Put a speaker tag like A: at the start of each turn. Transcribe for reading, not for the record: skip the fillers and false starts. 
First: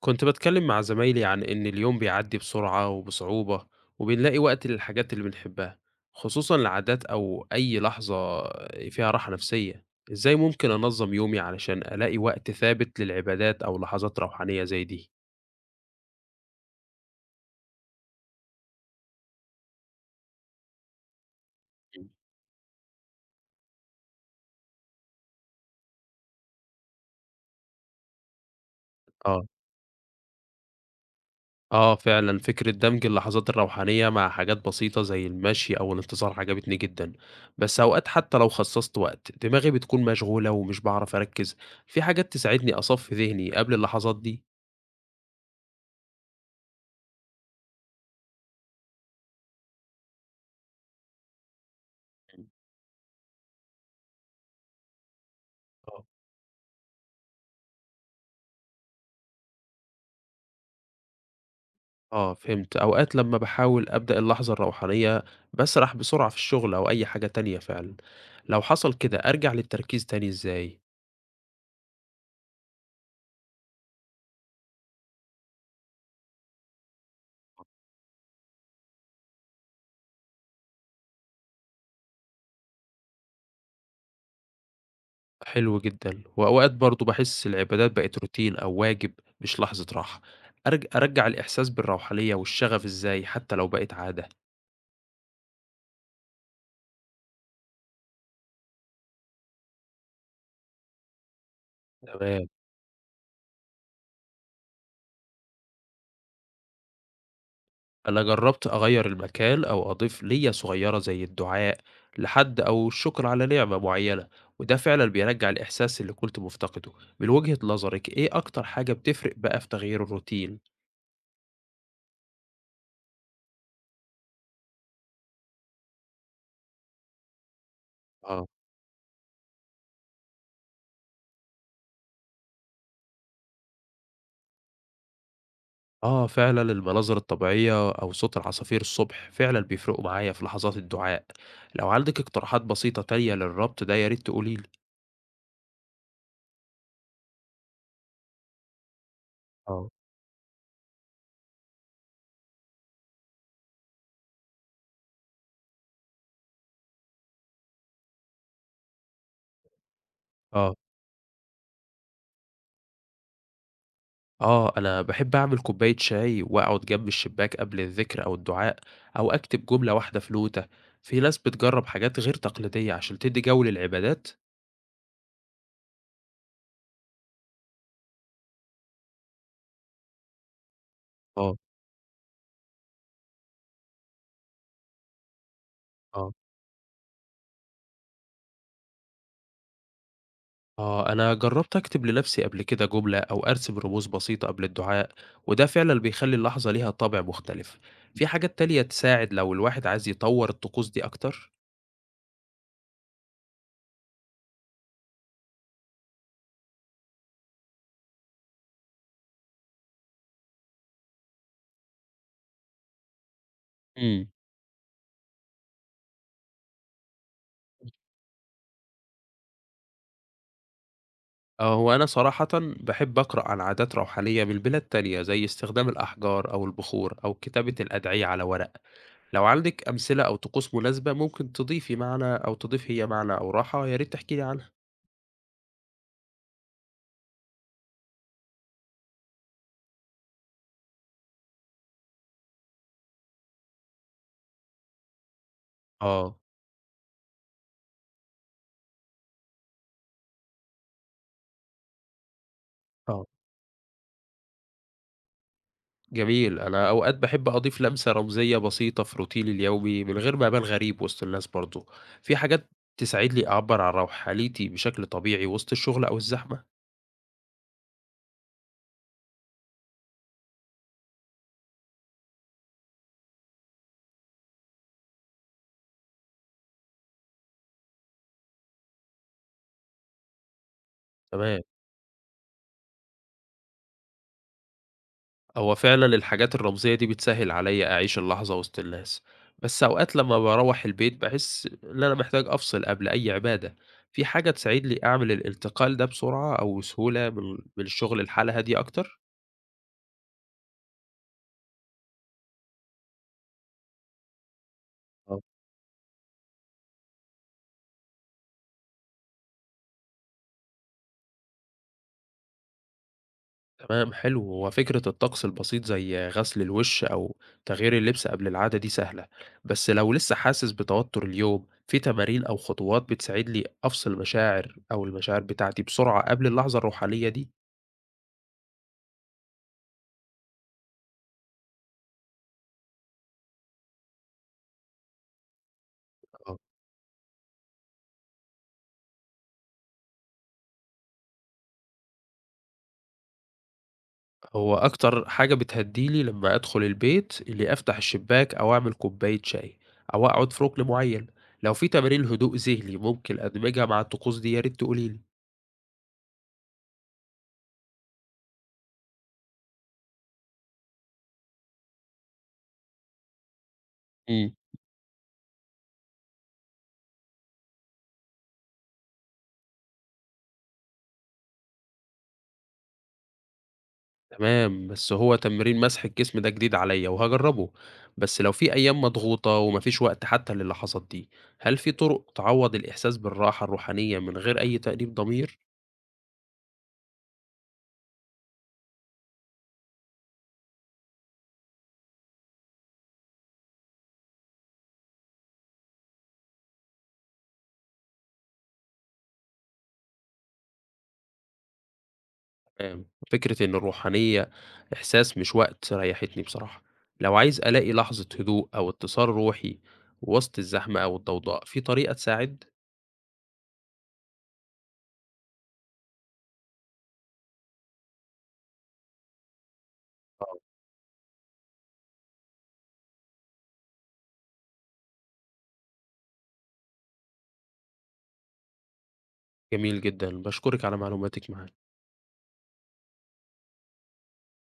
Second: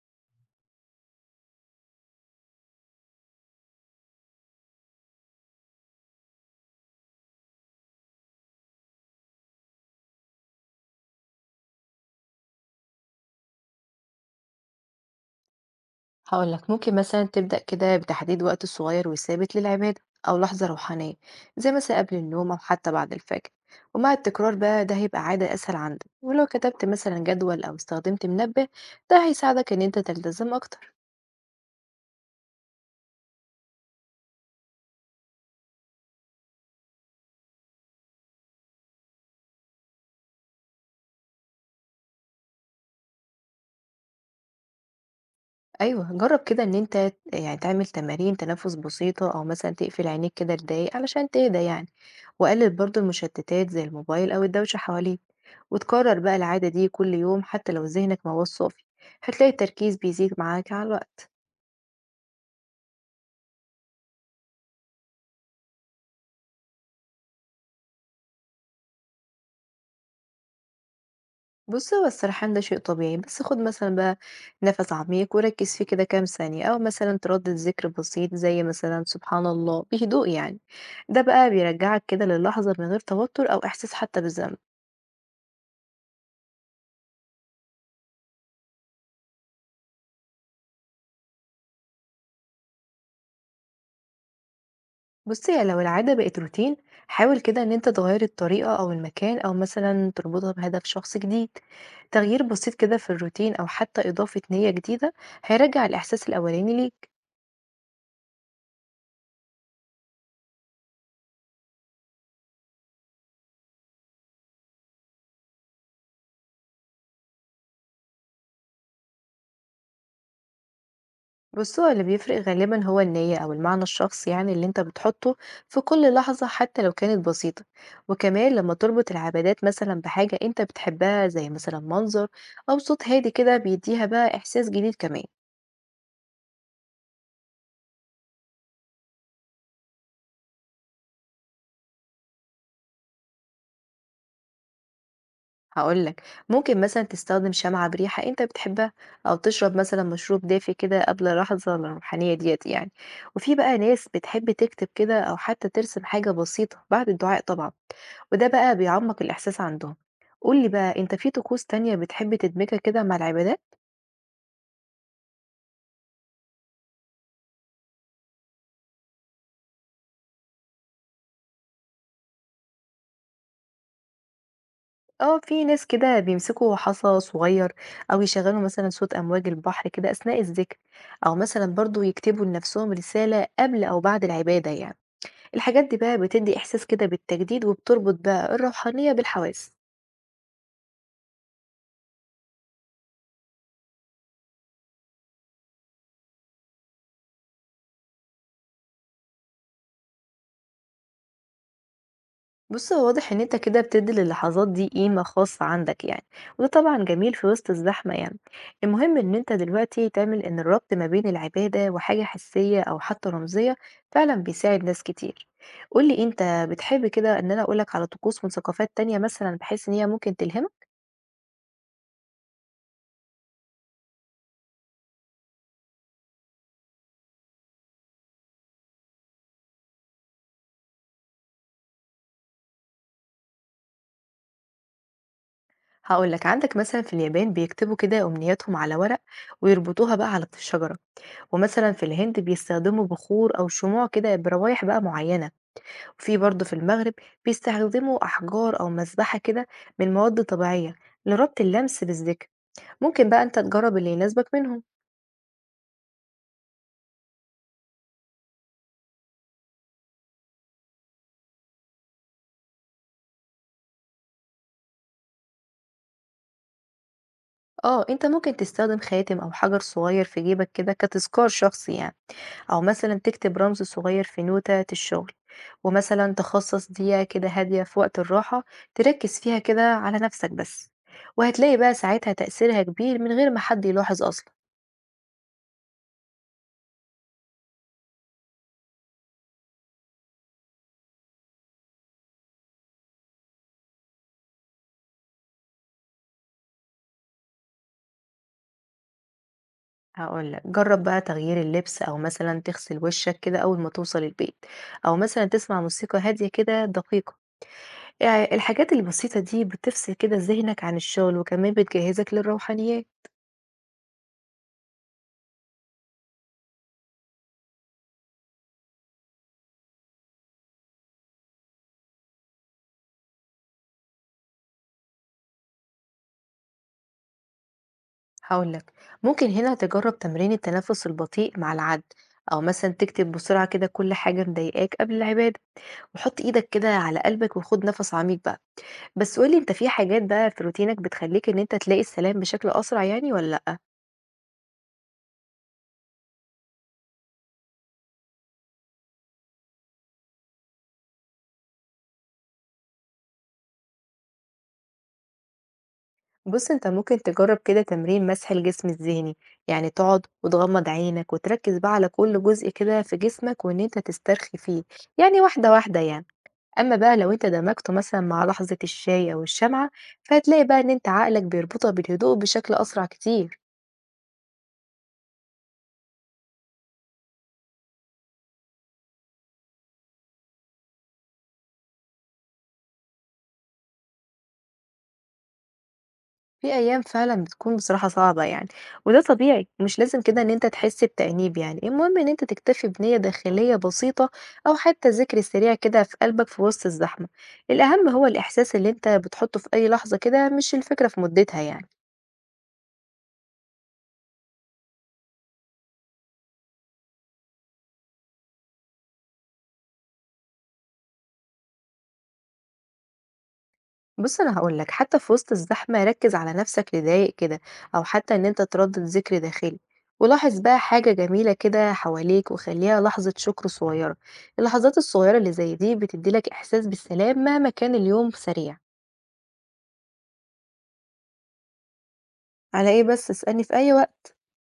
A: كنت بتكلم مع زمايلي عن إن اليوم بيعدي بسرعة وبصعوبة وبنلاقي وقت للحاجات اللي بنحبها خصوصا العادات أو أي لحظة فيها راحة نفسية. إزاي ممكن أنظم يومي علشان ألاقي وقت ثابت للعبادات أو لحظات روحانية زي دي؟
B: هاقول لك ممكن مثلًا تبدأ كده بتحديد وقت صغير وثابت للعبادة أو لحظة روحانية، زي مثلًا
A: مم.
B: قبل النوم أو حتى بعد الفجر، ومع التكرار بقى ده هيبقى عادة أسهل عندك، ولو كتبت مثلًا جدول أو استخدمت منبه ده
A: آه،
B: هيساعدك إن أنت تلتزم أكتر.
A: آه فعلا فكرة دمج اللحظات الروحانية مع حاجات بسيطة زي المشي أو الانتظار عجبتني جدا، بس أوقات حتى لو خصصت وقت دماغي بتكون مشغولة ومش بعرف أركز. في حاجات تساعدني أصفي ذهني قبل اللحظات دي؟
B: أيوه، جرّب كده إن أنت يعني تعمل تمارين تنفُّس بسيطة أو مثلًا تقفل عينيك كده لدقايق علشان تهدى يعني، وقلِّل برضه المشتتات زي الموبايل أو الدوشة حواليك،
A: آه.
B: وتكرّر بقى العادة دي كل يوم حتى لو ذهنك ما هواش صافي، هتلاقي التركيز بيزيد معاك على الوقت.
A: آه فهمت، أوقات لمّا باحاول أبدأ اللحظة الروحانية باسرح بسرعة في الشغل أو أي حاجة تانية فعلًا، لو حصل كده أرجع للتركيز تاني إزاي؟
B: بُص، هو السرحان ده شيء طبيعي، بس خُد مثلًا بقى نَفَس عميق وركِّز فيه كده كام ثانية، أو مثلًا تردِّد ذِكر بسيط زي مثلًا سبحان الله بهدوء يعني، ده بقى بيرجّعك كده للحظة من غير توتر أو إحساس حتى بالذنب.
A: حلو جدًا، وأوقات برضه باحس العبادات بقت روتين أو واجب مش لحظة راحة، أرجّع الإحساس بالروحانية والشغف إزاي حتى لو بقت عادة؟
B: بُصّي، هي لو العادة بقت روتين، حاول كده إن أنت تغيّر الطريقة أو المكان أو مثلًا تربطها بهدف شخص جديد. تغيير
A: تمام.
B: بسيط كده في الروتين أو حتى إضافة نية جديدة هيرجّع الإحساس الأولاني ليك.
A: أنا جربت أغير المكان أو أضيف لية صغيرة زي الدعاء لحد أو الشكر على نعمة معينة وده فعلا بيرجع الإحساس اللي كنت مفتقده. من وجهة نظرك إيه أكتر حاجة بتفرق بقى في تغيير الروتين؟
B: بُص، هو اللي بيفرق غالبًا هو النية أو المعنى الشخصي يعني اللي أنت بتحطه في كل لحظة حتى لو كانت بسيطة.
A: اه.
B: وكمان لما تربط العبادات مثلًا بحاجة أنت بتحبها زي مثلًا منظر أو صوت هادي كده بيديها بقى إحساس جديد كمان.
A: آه فعلا المناظر الطبيعية أو صوت العصافير الصبح فعلا بيفرقوا معايا في لحظات الدعاء. لو عندك اقتراحات بسيطة تانية للربط ده يا ريت تقوليلي.
B: هاقول لك، ممكن مثلًا تستخدم شمعة بريحة أنت بتحبها، أو تشرب
A: اه.
B: مثلًا مشروب دافي كده قبل لحظة الروحانية ديّة يعني، وفي بقى ناس بتحب تكتب كده أو حتى ترسم حاجة بسيطة بعد الدعاء طبعًا، وده بقى بيعمّق الإحساس عندهم. قُل لي
A: اه،
B: بقى أنت في طقوس تانية بتحب تدمجها كده مع العبادات؟
A: آه، أنا باحب أعمل كوباية شاي وأقعد جنب الشباك قبل الذكر أو الدعاء، أو أكتب جملة واحدة في نوتة. في ناس بتجرب حاجات غير تقليدية عشان تدّي جو للعبادات.
B: آه، في ناس كده بيمسكوا حصى صغير، أو يشغّلوا مثلًا صوت أمواج البحر كده أثناء الذكر، أو
A: آه،
B: مثلًا برضه يكتبوا لنفسهم رسالة قبل أو بعد العبادة يعني. الحاجات دي بقى
A: آه،
B: بتدي إحساس كده بالتجديد وبتربط بقى الروحانية بالحواس.
A: آه، أنا جربت أكتب لنفسي قبل كده جملة أو أرسم رموز بسيطة قبل الدعاء، وده فعلًا بيخلّي اللحظة ليها طابع مختلف. في حاجات تانية تساعد لو الواحد عايز يطوّر الطقوس دي أكتر؟
B: بص، هو واضح إن أنت كده بتدي للحظات دي قيمة خاصة عندك يعني، وده طبعا جميل في وسط الزحمة يعني. المهم إن أنت دلوقتي تعمل إن الربط ما بين العبادة وحاجة حسية أو حتى رمزية
A: إمم.
B: فعلا بيساعد ناس كتير. قولي أنت بتحب كده إن أنا أقولك على طقوس من ثقافات تانية مثلا بحيث إن هي ممكن تلهمك؟
A: آه، هو أنا صراحةً باحب أقرأ عن عادات روحانية من بلاد تانية، زي استخدام الأحجار أو البخور أو كتابة الأدعية على ورق. لو عندِك أمثلة أو طقوس مناسبة ممكن تضيف هي معنى أو راحة، يا ريت تحكي لي عنها.
B: هقولك عندك مثلا في اليابان بيكتبوا كده أمنياتهم على ورق ويربطوها بقى على الشجرة، ومثلا في الهند بيستخدموا بخور أو شموع كده بروايح بقى معينة،
A: آه.
B: وفي برضه في المغرب بيستخدموا أحجار أو مذبحة كده من مواد طبيعية لربط اللمس بالذكر.
A: آه،
B: ممكن بقى أنت تجرب اللي يناسبك منهم.
A: جميل. أنا أوقات باحب أضيف لمسة رمزية بسيطة في روتيني اليومي من غير ما أبان غريب وسط الناس برضه. في حاجات تساعدني أعبّر عن روحانيتي بشكل طبيعي وسط الشغل أو الزحمة؟
B: اه، انت ممكن تستخدم خاتم او حجر صغير في جيبك كده كتذكار شخصي يعني، او مثلا تكتب رمز صغير في نوتة الشغل، ومثلا تخصص دقيقة كده هادية في وقت الراحة تركز فيها كده على نفسك بس،
A: تمام.
B: وهتلاقي بقى ساعتها تأثيرها كبير من غير ما حد يلاحظ أصلا.
A: هو فعلًا الحاجات الرمزية دي بتسهّل عليّا أعيش اللحظة وسط الناس، بس أوقات لمّا باروّح البيت باحس إن أنا محتاج أفصل قبل أي عبادة، في حاجة تساعدني أعمل الانتقال ده بسرعة أو سهولة من الشغل لحالة هادية أكتر؟
B: هاقول لك، جرّب بقى تغيير اللبس أو مثلًا تغسل وشّك كده أول ما توصل البيت، أو
A: آه.
B: مثلًا تسمع موسيقى هادية كده دقيقة، الحاجات البسيطة دي بتفصل كده ذهنك عن الشغل وكمان بتجهّزك للروحانيات.
A: تمام حلو، هو فكرة الطقس البسيط زي غسل الوش أو تغيير اللبس قبل العادة دي سهلة، بس لو لسه حاسس بتوتر اليوم، في تمارين أو خطوات بتساعدني أفصل مشاعر أو المشاعر بتاعتي بسرعة قبل اللحظة الروحانية دي؟
B: هاقول لك، ممكن هنا تجرّب تمرين التنفس البطيء مع العد، أو مثلًا تكتب بسرعة كده كل حاجة مضايقاك قبل العبادة، وحُط إيدك كده على قلبك وخُد نَفَس عميق بقى، بس قُل لي أنت في حاجات بقى في روتينك بتخلّيك إن أنت تلاقي السلام بشكل أسرع يعني والّا لأ؟
A: هو أكتر حاجة بتهديني لما أدخل البيت إني أفتح الشباك أو أعمل كوباية شاي أو أقعد في ركن معين، لو في تمارين هدوء ذهني ممكن أدمجها مع الطقوس دي يا ريت تقوليلي.
B: بص، انت ممكن تجرب كده تمرين مسح الجسم الذهني، يعني تقعد وتغمض عينك وتركز بقى على كل جزء كده في جسمك وان انت
A: مم.
B: تسترخي فيه، يعني واحدة واحدة يعني. اما بقى لو انت دمجته مثلا مع لحظة الشاي او الشمعة فهتلاقي بقى ان انت عقلك بيربطها بالهدوء بشكل اسرع كتير.
A: تمام بس هو تمرين مسح الجسم ده جديد عليا وهجربه، بس لو في أيام مضغوطة ومفيش وقت حتى للحظات دي، هل في طرق تعوض الإحساس بالراحة الروحانية من غير أي تأنيب ضمير؟
B: في أيام فعلًا بتكون بصراحة صعبة يعني، وده طبيعي، مش لازم كده إن أنت تحس بتأنيب يعني، المهم إن أنت تكتفي بنية داخلية بسيطة أو حتى ذكر سريع كده في قلبك في وسط الزحمة، الأهم هو الإحساس اللي أنت بتحطه في أي لحظة كده مش الفكرة في مدتها يعني.
A: تمام. فكرة إن الروحانية إحساس مش وقت ريحتني بصراحة، لو عايز ألاقي لحظة هدوء أو اتصال روحي وسط الزحمة أو الضوضاء، في طريقة تساعد؟
B: بُص، أنا هاقول لك، حتى في وسط الزحمة ركّز على نفسك لدقايق كده، أو حتى إن أنت تردد ذكر داخلي،
A: آه.
B: ولاحظ بقى حاجة جميلة كده حواليك وخلّيها لحظة شكر صغيرة، اللحظات الصغيرة اللي زي دي بتدّي لك إحساس بالسلام مهما كان اليوم سريع.
A: جميل جدًا، باشكرِك على معلوماتِك معانا.
B: على إيه بس، اسألني في أي وقت.